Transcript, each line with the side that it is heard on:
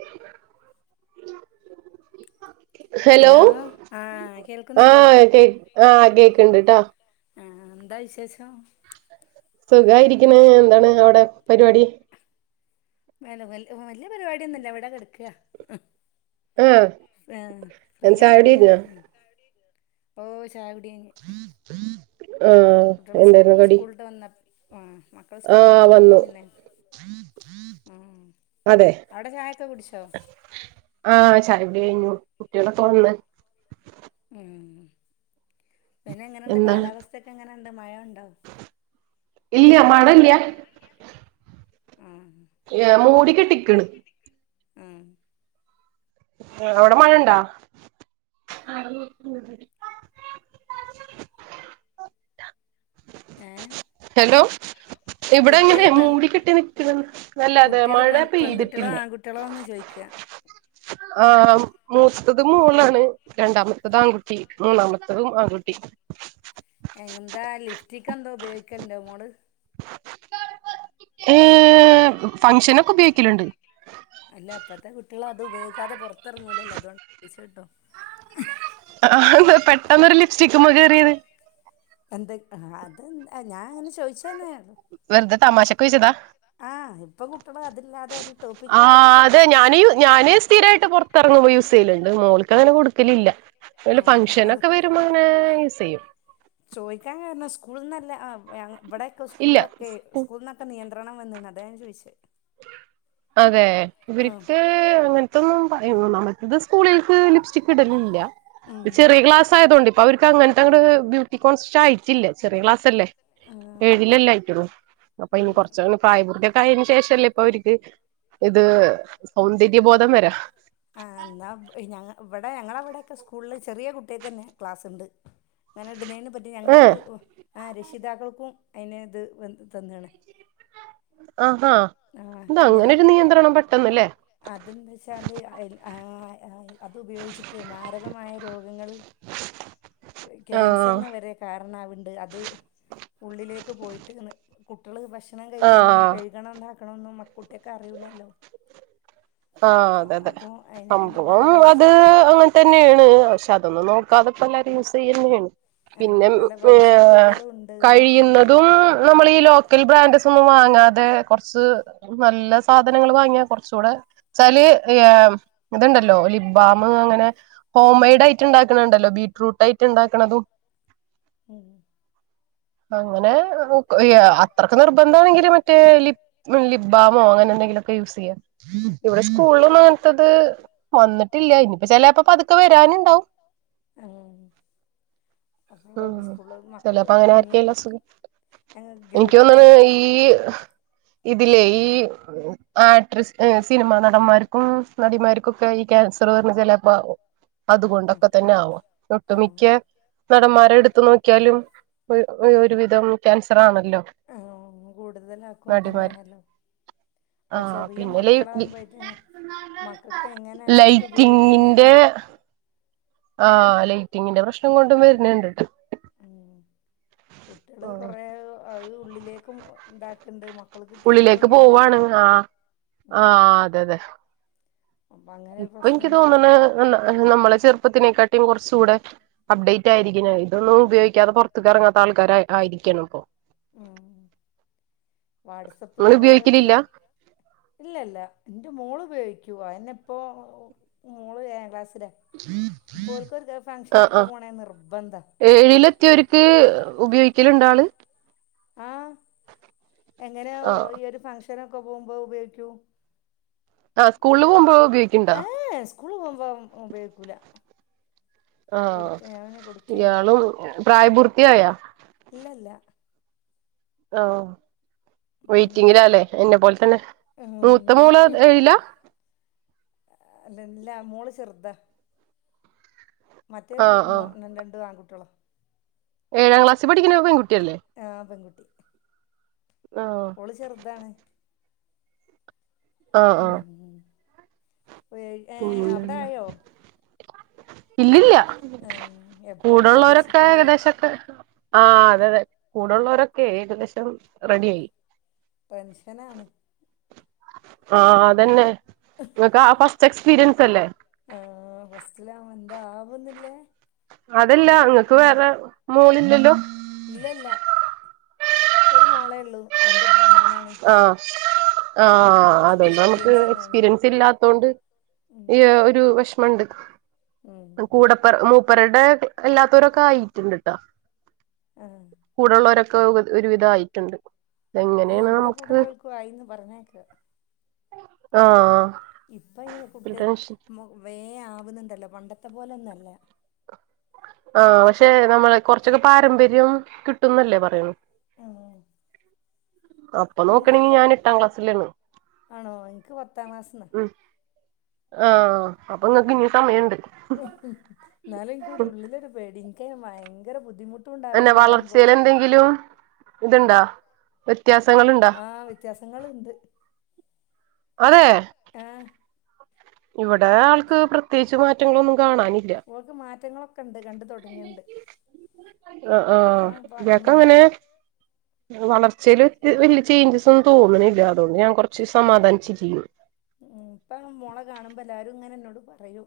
right: ഉ ഹലോ
left: ആഹ് കേൾക്കുന്നില്ലേ
right: ആഹ കേക്ക് ആഹ കേക്ക്ണ്ട്ട്ടാ
left: ആ ന്താ വിശേഷം
right: സുഖായിരിക്കണ് എന്താണ് അവിടെ പരിപാടി
left: വ വല്യ പരിപാടിയൊന്നുംല്ല ഇ വിടെ കിടക്ക
right: ആ
left: ആ ഫ്രീയപ്പ ഇങ്ങനെ
right: ചായുടികഴിഞ്ഞോ
left: ചായകുടി കഴി
right: ആഹ എന്തായിരുന്നു കടി
left: സ്കൂളിട്ട് വന്ന ആ മക്കൾ
right: ആ
left: സ്കൂളിട്ട് വന്നപ്പോ
right: വന്നു
left: പിന്നെ ഉം
right: അതെ
left: അവിടെ ചായൊക്കെ കുടിച്ചോ
right: ചായ കുടി കഴിഞ്ഞു കുട്ടികളൊക്കെ വന്ന്
left: ഉം പിന്നെ എങ്ങനെയണ്ട്
right: എന്താണ്
left: കാലാവസ്ഥൊക്കെ എങ്ങനെ? ണ്ട് മഴ ഉണ്ടോ?
right: ഇല്ല മഴയില്ല
left: ആഹ്
right: കെട്ടിക്ക്ണ്
left: ഉം
right: അവിടെ മഴ ഉണ്ടേ?
left: ഏഹ്
right: ഹലോ ഇവിടെ ഇങ്ങനെ മൂടി കെട്ടി നിൽക്ക നല്ലാതെ
left: കുട്ടികള്
right: മഴ
left: പെൺ പെൺകുട്ടികളോ
right: പെയ്തിട്ടില്ല
left: ആൺകുട്ടികളോ എന്ന് ചോയിക്കാ
right: ആ മൂത്തത് മേളാണ് രണ്ടാമത്തത് ആൺകുട്ടി മൂന്നാമത്തതും ആൺകുട്ടി
left: എന്താ ലിപ്റ്റിക്ക് എന്താ ഉപയോഗിക്കലുണ്ടോ മോള്
right: ഏഹ് ഫംഗ്ഷന് ഒക്കെ ഉപയോഗിക്കലുണ്ട്
left: കുട്ടൊള് അത് ഉപയോഗിക്കാതെ പുറത്തിറങ്ങൂലല്ലോ അതുകൊണ്ട് ചോദിച്ചോട്ടെ
right: ആഹ് പെട്ടെന്നരു ലിപ്സ്റ്റിക്ക്മ്മെ കേയറിയത്
left: എന്ത് അ അത് ഞാൻ അങ്ങനെ ചോയിച്ച്
right: വെറുതെ തമാശക്ക് ചോയിച്ചതാ
left: ആഹ് ഇപ്പൊ കുട്ടികൾ അതില്ലാതെ ഒരു ടോപ്പിക്ക് ആയും
right: ആഹ്
left: ചെയ്ത്
right: അത് ഞാന് യു ഞാന് സ്ഥിരായിട്ട് പൊറത്തെറങ്ങുമ്പോ യൂസെയ്യല് ഇണ്ട് ത് മോൾക്ക് അങ്ങനെ കൊടുക്കലില്ല എന്തേലും
left: ആഹ് അത്
right: ഫംഗഷനൊക്കെ വരുമ്പോ ഇങ്ങനെ യൂസ് ചെയ്യും
left: ചോയിക്കാൻ കാരണം സ്കൂള്ന്നല്ല ആഹ് ഇവ് ഞ ഇവിടെയൊക്കെ സ്കൂളിലൊക്കെ
right: ഇല്ല
left: സ്കൂള്ന്നൊക്കെ നിയന്ത് നിയന്ത്രണം വന്ന്ണ് അതാ ഞാൻ ചോയിച്ചേ
right: അതെ ഇവരിക്ക് അങ്ങൻ ഇതൊന്നും പ നമ്മക്കിത് സ്കൂളിൽക്ക് ലിപ്സ്റ്റിക്ക് ഇടലില്ല
left: ഉം
right: ഇത് ചെറിയ ക്ലാസ് ആയതോണ്ടെ ഇപ് അപ്പൊ അവര്ക്ക് അങ്ങനത്തെ അങ്ങട് ബ്യൂട്ടി കോൺസെഷ്യസ് ആയിറ്റില്ല ചെറിയ ക്ലാസ്സല്ലേ
left: ആഹ്
right: ഏഴിലല്ലേ ആയിറ്റൊള്ളൂ അപ്പൊ
left: ഉം
right: ഇനി കൊറച്ച് പ്രായപൂർത്തിയൊക്കെ ആയേന് ശേഷല്ലേ ഇപ്പൊ അവരിക്ക് ഇത് സൗന്ദര്യബോധം വരാ
left: ആഹ് ഇന്നാ ഇവ് ഞങ്ങ് ഇവിടെ ഞങ്ങളവിടെക്കെ സ്കൂളില് ചെറിയ കുട്ടിയേക്കെന്നെ ക്ലാസ്ണ്ട് ഞാനിട്‌ന്നേന് [unintelligible] ഞങ്ങക്ക്
right: ഏഹ്
left: ആഹ് രക്ഷിതാക്കൾക്കും അയിന് ഇത് വ തന്ന്ണ്
right: ആഹാ എന്താ അങ്ങനൊരു നിയന്ത്രണം പെട്ടന്ന് ല്ലേ
left: അതെന്താച്ചാല് അയില് ആഹ് അത് ഉപയോഗിച്ചിട്ട് മാരകമായ രോഗങ്ങള്
right: ആഹ്
left: ക്യാൻസറിന് വരെ കാരണവണ്ട് അത് ഉള്ളിലേക്ക് പോയിട്ട്ന്ന് കുട്ടികള് ഭക്ഷണം കഴിക്കുമ്പോ ഒന്നും
right: ആഹ്
left: കഴുകണം ഇതാക്കണൊന്നും കുട്ടിയേക്ക് അറിയൂല്ലാല്ലോ
right: ആഹ് അതെ അതെ
left: പല
right: സംഭവം അത്
left: ഭവിഷ്യത്ത്
right: അങ്ങനെ തന്നെയാണ് പഷ് അതൊന്നും നോക്കാതെപ്പോ എല്ലാരും യൂസ് ചെയ്യന്നെയാണ്
left: ആ
right: പിന്നെ മ്
left: പല
right: ഏഹ്
left: ഭവിഷ്യത്തുകളും ഉണ്ട്ന്ന് പറഞ്ഞിട്ട്
right: കഴിയുന്നതും നമ്മൾ ഈ ലോക്കൽ ബ്രാൻഡസ് ഒന്നും വാങ്ങാത് തെ കൊറച്ച് നല്ല സാധനങ്ങൾ വാങ്ങിയാ കൊറച്ചൂടെ ച്ചാല് ഏഹ് ഇതുണ്ടല്ലോ ലിബ്ബാമ് അങ്ങനെ ഹോം
left: ഉം
right: മെയ്ഡ് ആയിറ്റ് ഇണ്ടാക്കണണ്ടല്ലോ ബീറ്റ്റൂട്ട് ആയിട്ട് ഇണ്ടാക്കണതും
left: മ്-
right: അങ്ങനെ അത്രയ്ക്ക് നിർബന്ധമാണെങ്കിൽ മറ്റേ ലിബ് ലിബ്ബാമോ അങ്ങനെ എന്തെങ്കിലും- കെ യൂസ് യ്യാം -
left: ഉം
right: ഇവിടെ സ്കൂളൊന്നും അങ്ങനത്തത് വന്നിട്ടില്ല ഇനിയിപ്പോ ചെലപ്പ പതുക്കെ വരാനുണ്ടാവും-
left: ഉ അപ്പം
right: ഉം
left: സ്കൂള് മക്കള്
right: ചെലപ്പോ അങ്ങനെ
left: എമ്മീ-
right: ആർക്കേലും അസുഖം എനിക്ക് തോന്നണ് ഈ- ഇതിലെ ഈ ആട്രസ്നസ്- സിനിമാ നടന്മാർക്കും നടിമാർക്കുംക്കെ ഈ ക്യാൻസർ പറഞ്ഞ ചെലപ്പോ ആകും-
left: ആഹ്
right: അതുകൊണ്ടൊക്കെ തന്നെആവാം ഒട്ടുമിക്ക
left: ആഹ്
right: നടന്മാരെ എടുത്ത്- ത്ത നോക്കിയാലും ഒര് ഒരുവിധം ക്യാൻസറാണ്
left: ആ കൂടുതലാക്കും
right: നടിമാര്
left: അതന്നേണല്ലോ അപ്പൊ
right: ആഹ്
left: ചെറിയ
right: പിന്നെ ലൈ
left: മക്കള എങ്ങനെയാണ് ഇത് ഉപയോഗിക്കേണ്ടേന്ന്
right: ലൈറ്റിങ്ങിന്റെ
left: അറി
right: ആ ലൈറ്റിങ്ങിന്റെ പ്രശ്നം കൊണ്ടും വര്ന്ണ്ട്
left: ഉം കുട്ടികള് കൊറെേ അത് ഉള്ളിലേക്കും ണ്ടാക്ക്ണ്ട് മ
right: ഉള്ളിലേക്ക് പോവാണ് ആ ആ
left: ഉം
right: അതെതെ
left: അപ്പൊ അങ്ങനെ ഒരു
right: ഇപ്പൊനിക്ക്
left: പ്രശ്നണ്ട്
right: തോന്ന്ണ് നമ്മളെ ചെറു പ്പത്തിനേക്കാട്ടിം കുറച്ചൂടെ അപ്ഡേറ്റ് ആയിരിക്കുഞാൻ ഇതൊന്നും ഉപയോഗിക്കാതെ പുറത്ത്ക്കെറങ്ങാത്ത ആൾക്കാര ആയിരി രിക്കണപ്പോ
left: ഉം വാട്സപ്പ്
right: നിങ്ങൾ
left: ഞങ്ങളകത്തില്
right: ഉപയോഗിക്കലില്ല
left: ഇല്ലല്ല ന്റെ മോളുപയോഗിക്കു അയെന്നെ പ്പൊ മോള് ഏയാ ക്ലാസ്സ്
right: അ
left: ഫംഗ്ഷനൊക്കെ
right: ആ
left: പോണേ നിർബന്ധ
right: എഴിലത്തിയൊരു ക്ക് ഉപയോഗിക്കലണ്ടാള്
left: ആ എങ്ങനെയൊ
right: ആഹ്
left: ഈ ഒരു ഫങ്ഷനൊക്കെ പോകുമ്പോ ഉപയോഗിക്കൂ
right: ആ സ്കൂളിൽ പോകുമ്പോ ഉപയോഗിക്ക്‌ണ്ടാ
left: പ്പം ഉപയോഗിക്കൂല
right: ആ
left: കൊടുക്ക ഞാൻ പിന്നെ കൊടുക്കേല്ല
right: ഇയാളും പ്രായപൂർത്തിയായ
left: ഇല്ല ഇല്ല
right: ആ
left: ഉം
right: വെയ്റ്റിങ്ങിലാലേ എന്നെ പോൽതന്നെ മൂത്ത മൂള എഴില
left: അല്ലല്ല മോള് ചെറുതാ മറ്റേ
right: ആഹ്
left: മൊ
right: ആഹ്
left: രണ്ടു ആൺകുട്ട്യാളാ
right: ഏഴാം ക്ലാസി പഠിക്ക്‌ണ പെൺകു
left: ആപെൺകു
right: ആഹ്
left: ഓള് ചെറുതാണ്
right: ആആ
left: വേ ഏ അവിടെ ആയോ
right: ഇല്ലില്ല
left: എപ്പഴും
right: കൂടെള്ളവരൊക്കെ
left: പ്രതീക്ഷിക്കല്ലേ
right: ഏകദേശൊക്കെ ആ അതെതെ കൂടെള്ളോരൊക്കെ ഏകദേശം റെഡി ആയി
left: ടെൻഷനാണ്
right: ആ അതന്നെ ങ്ങക്കാ ഫസ്റ്റ് എക്സ്പീരിയൻസല്ലേ
left: അതാവുന്നില്ലേ
right: അതല്ല ങ്ങക്ക് വേറെ മോളില്ലല്ലോ
left: ഇല്ലല്ല ഒരു മോളേള്ളൂ രണ്ട് മോനാണ്
right: ആ ആ
left: ഫസ്റ്റ്
right: അതോണ്ട് നമുക്ക്
left: എക്സ്പീരിയൻസ് തന്നെയാണ്
right: എക്സ്പീരിയൻസ് ഇല്ലാത്തോണ്ട്
left: ഉം
right: ഈ ഒരു വെഷ് ഷ്മണ്ട്
left: ഉം
right: കൂടപ്പർ മൂപ്പരടെ എല്ലാതോരൊക്കെ ആയിട്ടുണ്ട്ട്ടോ
left: ആ
right: കൂടെള്ളവരൊക്കെ ഒരു വിധായിട്ടുണ്ട്
left: ആ വളെ കൂടല്ലോൽക്കുവായിന്ന് പറഞ്ഞേക്ക
right: ആഹ്
left: ഇപ്പൊയ്ന്
right: ഒരു
left: കുട്ടേ
right: ടെൻഷൻ
left: മു വേ ആവുന്നുണ്ടല്ലോ പണ്ടത്തെ പോലൊന്നല്ല
right: ആ പക്ഷെ നമ്മള കുറച്ചൊക്കെ പാരമ്പര്യം കിട്ടുന്നല്ലേ പറയണ
left: ആ
right: അപ്പൊ നോക്കണെങ്കി
left: ഇന്ക്കൊക്കെ
right: ഞാൻ എട്ടാം ക്ലാസ്സിലാണ്
left: ആണോ ഇൻക്ക് പത്താം ക്ലാസ്സ്‌ന്നാ
right: ആ അപ്പൊങ്ങക്ക് ഇനി സമയണ്ട്
left: ന്നാലും ഇൻക്കൊരു ഉള്ളിലൊരു പേടി ഇൻക്ക്‌ ഭയങ്കര ബുദ്ധിമു
right: തന്നെ വളർച്ചെലെന്തെങ്കിലും
left: ഉം
right: ഇത്ണ്ടാ വ്യത്യാസങ്ങള്ണ്ടോ
left: ആഹ് വ്യത്യാസങ്ങള്ണ്ട്
right: അതേ
left: ആ
right: ഇവിടെ ആൾക്ക് പ്രത്യേകിച്ച് മാറ്റങ്ങളൊന്നും കാണാനില്ല
left: മാറ്റങ്ങളൊക്കെ ഉണ്ട് കണ്ട് തുടങ്ങിണ്ട്
right: ആ ആഹ് ഇയാക്ക് അങ്ങനെ വളർച്ചെല് ഒത്ത് വല്യ ചേഞ്ചസൊന്നും തോന്ന്ണെല്ല അതുകൊണ്ട് ഞാൻ കുറച്ച് സമാധാനിച്ചിരിക്കുന്നു
left: ഉം ഇപ്പം മോളെ കാണുമ്പോ എല്ലാരും ഇങ്ങനെ എന്നോട് പറയും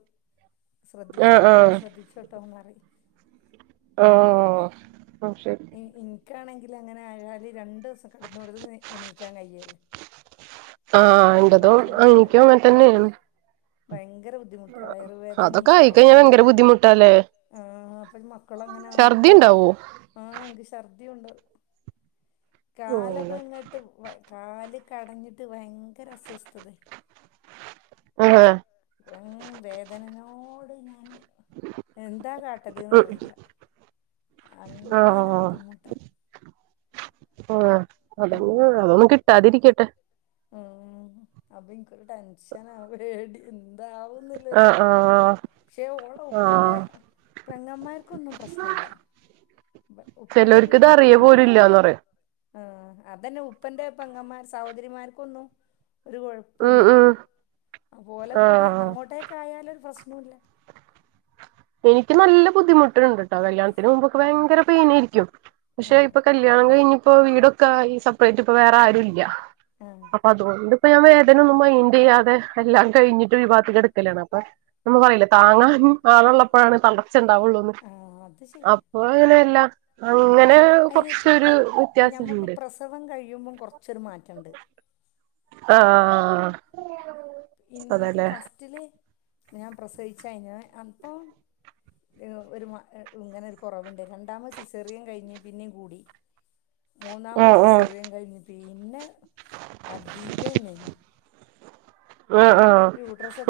right: ആഹ്
left: ശ്രദ്ധിച്ചോട്ടോ
right: ആഹ്
left: ശ്രദ്ധിച്ചോട്ടോ ന്ന്റയും
right: ഓ ഒ ശെരി
left: ക്കാണെങ്കിൽ അങ്ങനെ ആയാല് രണ്ടു ഈസം കെടന്നോടത്തുന്ന് എണീക്കാൻ കയ്യേല്ലേ
right: ആഹ് ഇന്റെതും അങ്ങിക്കോ തന്നെയാണ്
left: ഭയങ്കര ബുദ്ധിമുട്ടാ വയറുവേദനിം
right: അതൊക്കെ ആയിക്കയിഞ്ഞ
left: ഛർദിയും
right: ഭയങ്കര ബുദ്ധിമുട്ടല്ലെ
left: ആഹ് അപ്പൊ മക്കള അങ്ങനെ ആവുമ്പോ
right: ഛർദി
left: വാവോ
right: ഉണ്ടാവോ
left: ആഹ് എനിക്ക് ശർ ണ്ട് കാലൊക്കെ ഇങ്ങട്ട് വ കാല് കടഞ്ഞിട്ട് ഭയ ങ്കര അസസ്തോതെ
right: ആഹ്
left: ഉം വേദനനോട് ഞാന് എന്താ
right: ഉം
left: കാട്ടണ്ടെന്നറിയില്ല
right: ആഹ് ആഹ്
left: ഉം
right: അതന്നെയാ അതൊന്നും കിട്ടാതിരിക്കട്ടെ
left: ഉം അപ്പൊ ഇനിക്കൊരു ടെൻഷനാ ആ പേടി
right: ആഹ് ആഹ് ആഹ്
left: പഷേ ഓളെ ഉപ്പന്റെ പെങ്ങൻമാർക്കൊന്നും പ്രശ്നല്ല ഉപ്പന്റെ
right: ചെലവർക്ക് ഇത് അറിയ പോലുംല്ലന്ന് പറയും
left: ആഹ് അതന്നെ ഉപ്പന്റെ പെങ്ങൻമാർ സഹോദരിമാർക്കൊന്നും ഒരു
right: ഉം
left: കൊഴപ്പൊല്ല
right: ഉം
left: ഒലെകൂടെ
right: ആഹ്
left: അങ്ങോട്ടേക്കായാല് ഒരു പ്രശ് ഒന്നുല്ല
right: എനിക്ക് നല്ല ബുദ്ധിമുട്ടുണ്ട്ട്ടോ കല്യാണത്തിന് മുമ്പൊക്കെ ഭയങ്കര പെയിന് ആരിക്കും
left: ആ
right: പഷേ ഇപ്പൊ കല്യാണം കഴിഞ് ഇപ്പോ വീടൊക്കെ ഈ സെപ്പറേറ്റ് ഇപ്പ വേറെ ആരും ഇല്ല
left: ആ
right: അപ്പൊ അത് കൊണ്ട് ഇപ്പൊ ഞാൻ വേദന ഒന്നും മൈന്റ് ചെയ്യാതെ എല്ലാം കഴിഞ്ഞിട്ട് ഒര് ഭാഗത്ത് കേടക്കലാണ് അപ്പൊ നമ്മ പറയില്ല താങ്ങാ ഉം ആളുള്ളപ്പോഴാണ് തളർച്ച ഉണ്ടാവൊള്ളൂന്ന്
left: ആ അത് ശരിയാ
right: അപ്പൊ അങ്ങനെല്ല അങ്ങനെ
left: അതിന്
right: കൊറച്ചോരു
left: ഇപ്പം
right: വ്യത്യാസം
left: ഞമ്മക്ക്
right: ഇണ്ട്
left: പ്രസവം കഴിയുമ്പം കൊറച്ചൊരു മാറ്റണ്ട്
right: ആഹ്
left: എനിക്ക്
right: അതെല്ലേ
left: ഫസ്റ്റില് ഞാൻ പ്രസവിച്ചയ്ന്ന് അപ്പം ഒരു മ ഇങ്ങനെ ഒരു കൊറവ്ണ്ട് രണ്ടാമത് സിസെറിയൻ കഴിഞ് പിന്നേം കൂടി മൂന്നാമത്
right: ആഹ് ആഹ്
left: സിസറിയൻ കഴിഞ് പിന്നെ അധികംആനെനി
right: ആഹ് ആഹ്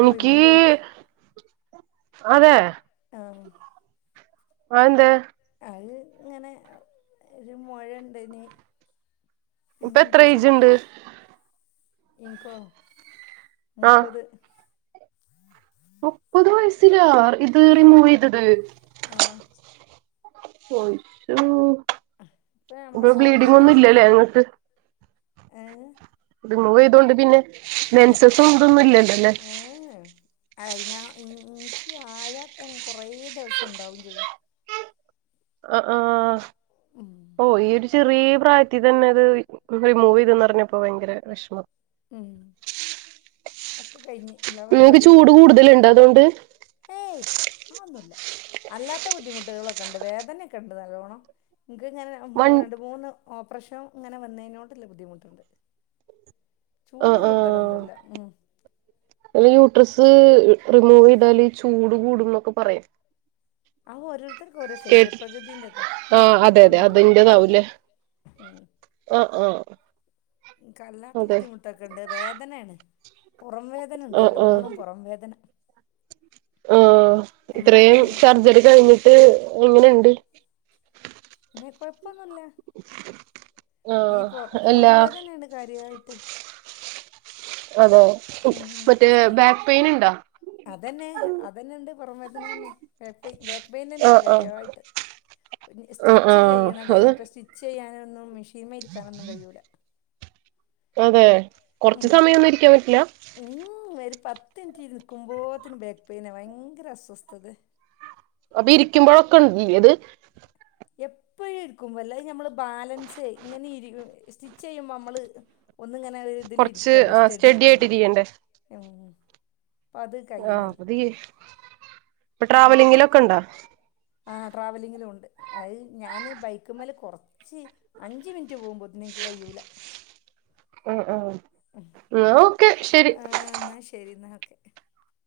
right: എനിക്ക്
left: റിമൂവ് ചെയ്ത്
right: അതെ
left: ആഹ്
right: ആയെന്തെ
left: അയ് ഇങ്ങനെ ഒര് മോഴണ്ടന്
right: ഇപ്പൊ എത്ര ഏയ്ജ്ണ്ട്
left: ഇൻകോ
right: ആഹ്
left: മുപ്പത്
right: മുപ്പത് വയസ്സിലാ ഇത് റിമൂവ് ചെയ്തത്
left: ആഹ്
right: ഒരു
left: ഇപ്പം നമ്മളെ
right: ഇപ്പൊ ബ്ലീഡിങ്
left: സാഹചര്യം
right: ഒന്നും
left: അങ്ങനെ
right: ഇല്ലല്ലേ ഇങ്ങക്ക് മൂവ് ചെയ്തകൊണ്ട് പിന്നെ
left: ഏ
right: മെൻസസും ഇതൊന്നും ഇല്ലല്ലെ
left: ഏഹ് അയിന ഈ ഇനിക്ക് ആഴത്തന്നെ കൊറ ദിവസം ഉണ്ടാവും ചെയ്യും
right: ആ ആഹ
left: ഉം
right: ഓ ഈ ഒരു ചെറിയ പ്രായത്തിൽ തന്നെ അത് റിമൂവ് ചെയ്തന്ന് പറഞ്ഞപ്പോ ഭയങ്കര വിഷമം
left: ഉം അക്കെ കയിഞ്ഞ്
right: നിങ്ങക്ക് ചൂട് കൂടുതലുണ്ട അതുകൊണ്ട്
left: ആ ഒന്നുല്ല അല്ലാത്ത ബുദ്ധിമുട്ടുകളൊക്കെ ഒണ്ട് വേദനൊക്കെ ഒണ്ട് നല്ലോണം- ക്ക് ഇങ്ങനെ
right: വൺ
left: രണ്ട് മൂന്ന് ഓപ്പ്- പ്രശ്നം ഇങ്ങനെ വന്നേനോട്ല്ല ബുദ്ധിമുട്ടുണ്ട്-
right: ആ
left: ചൂട്
right: ആ
left: കൂടുതലൊന്നുല്ല ഉം-
right: ഡ്രസ്സ് റിമൂവ് ചെയ്താലീ ചൂട് കൂടും ന്നൊക്കെ പറയും-
left: ആഹ് ഓരോരുത്തർക്കും ഓരോ ശരീര പ്രകൃതിന്റെതാ എക്ക് കുഴപ്പൊന്നുല്ല ഇപ്പല്ല-
right: ആഹ് ആഹ് -
left: ക്ക് ല്ലാത്ത ബുദ്ധിമുട്ടൊക്കെ ഇണ്ട് വേദനയാണ്- പുറം വേദന ഒണ്ട്
right: ആ
left: നല്ലോണം പൊറം വേദന-
right: ആഹ്
left: നമ്മൾ
right: ഇത്രയും
left: തന്നെ
right: സർജറി കഴിഞ്ഞിട്ട് എങ്ങനെയൊണ്ട്-
left: ഇപ്പന്നുല്ല
right: ആ
left: ഈ പൊറം പൊറം
right: എല്ലാ
left: വേദനയ്ണ്ട് കാര്യായിട്ട്-
right: അതെ
left: ഈ
right: മറ്റേ
left: സ്റ്റി
right: ബാക്ക് പെയിൻ ഇണ്ടോ?
left: അതന്നെ അതന്നെയൊണ്ട് പൊറം വേദനന്നെ ബാക്ക് ബാക്ക് പെയിൻ തന്നെയാണ്
right: ആഹ് ആഹ്
left: കാര്യായിട്ട്-
right: ആഹ്
left: സ്റ്റിച്ച്
right: ആഹ്
left: ചെയ്യണത്
right: അത്
left: യിനീപ്പ സ്റ്റിച്ച് ചെയ്യാനൊന്നും മെഷീന്മേ ഇരിക്കാനൊന്നും കഴിയൂല-
right: അതെ കൊറച്ച്
left: ഉം.
right: സമയയൊന്നും ഇരിക്കാൻ പറ്റില്ല-
left: ഉം, ഒരു പത്ത് മീറ്റ് ഇരിക്കുമ്പോത്തിന് ബാക്ക് പെയിന ഭയങ്കര അസ്വസ്ഥതയാ-
right: അപ്പൊ [unintelligible] ഇരിക്കുമ്പോഴൊക്കെ [unintelligible]
left: എപ്പഴും ഇരിക്കും വല്ലാതെ നമ്മള് ബാലൻസ് ഇങ്ങനെ ഇരി- സ്റ്റിച്ച് ചെയ്യുമ്പോ നമ്മള് ഒന്ന് ഇങ്ങനെ ഇതില്
right: കൊറച്ച്
left: ഇരിക്കുവല്ലോ സ്റ്റഡി-
right: ആയിട്ട് ഇരിക്കണ്ടേ
left: അത്
right: ആഹ്
left: കഴിയണില്ല
right: പുതിയ് ഇപ്പൊ
left: ഉം
right: ട്രാവലിങ്ങിലൊക്കെ ഇണ്ടോ
left: ആ ട്രാവലിങ്ങിലും ഒണ്ട് അത് ഞാന് ബൈക്കും മേലെ കൊറച്ച് അഞ്ച് മിനിറ്റ് പോകുമ്പോ- എനിക്ക് കഴിയൂല
right: ആ ഹ് ആഹ് ഓക്കെ ശരി
left: ആ എന്നാൽ [unintelligible]